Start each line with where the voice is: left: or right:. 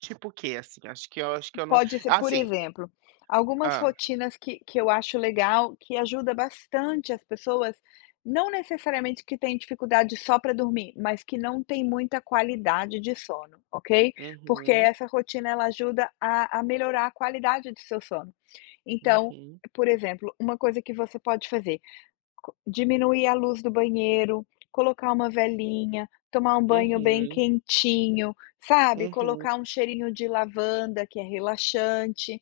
right: Tipo o quê assim. Acho que eu acho que eu não
left: Pode ser. Por
right: assim
left: exemplo, algumas
right: Hã.
left: rotinas que que eu acho legal, que ajuda bastante as pessoas, não necessariamente que têm dificuldade só pra dormir, mas que não têm muita qualidade de sono, ok? Porque
right: Uhum.
left: essa rotina, ela ajuda a a melhorar a qualidade do seu sono. Então,
right: Uhum.
left: por exemplo, uma coisa que você pode fazer: co diminuir a luz do banheiro, colocar uma velhinha, tomar um banho bem
right: Uhum.
left: quentinho, sabe?
right: Uhum.
left: Colocar um cheirinho de lavanda na cama, que é relaxante.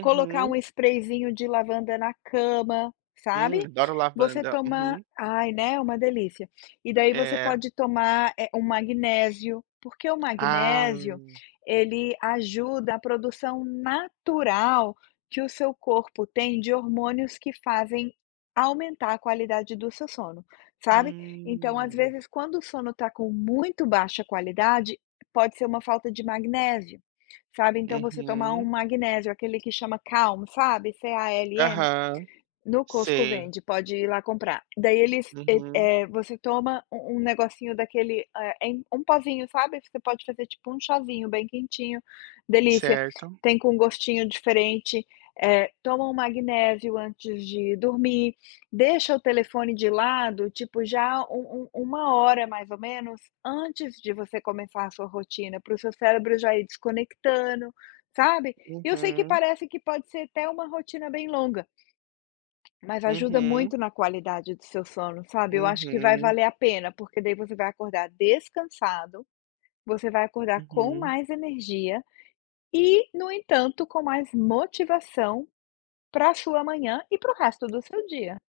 left: Colocar um sprayzinho de lavanda na cama,
right: Hum,
left: sabe?
right: adoro
left: Você
right: lavanda.
left: toma
right: Uhum.
left: ai, né? Uma delícia. E daí você
right: É.
left: pode tomar, eh, o magnésio. Porque o
right: Ah.
left: magnésio, ele ajuda a produção natural que o seu corpo tem de hormônios que fazem aumentar a qualidade do seu sono, sabe? Então, às
right: Hum.
left: vezes, quando o sono está com muito baixa qualidade, pode ser uma falta de magnésio, sabe? Então você tomar um
right: Uhum.
left: magnésio, aquele que chama Calm, sabe? C-A-L-M.
right: Aham.
left: No Costco
right: Sei.
left: vende. Pode ir lá comprar. Daí eles e
right: Uhum.
left: eh, você toma um um negocinho daquele, eh, em um pozinho, sabe? Você pode fazer tipo um chazinho bem quentinho. Delícia.
right: Certo.
left: Tem com um gostinho diferente. Eh, toma um magnésio antes de dormir. Deixa o telefone de lado, tipo já um um 1 hora, mais ou menos, antes de você começar a sua rotina. Para o seu cérebro já ir desconectando, sabe? E eu sei que
right: Uhum.
left: parece que pode ser até uma rotina bem longa mas ajuda
right: Uhum.
left: muito na qualidade do seu sono, sabe? Eu acho que vai
right: Uhum.
left: valer a pena, porque daí você vai acordar descansado, você vai acordar com
right: Uhum.
left: mais energia e no entanto, com mais motivação para sua manhã e para o resto do seu dia.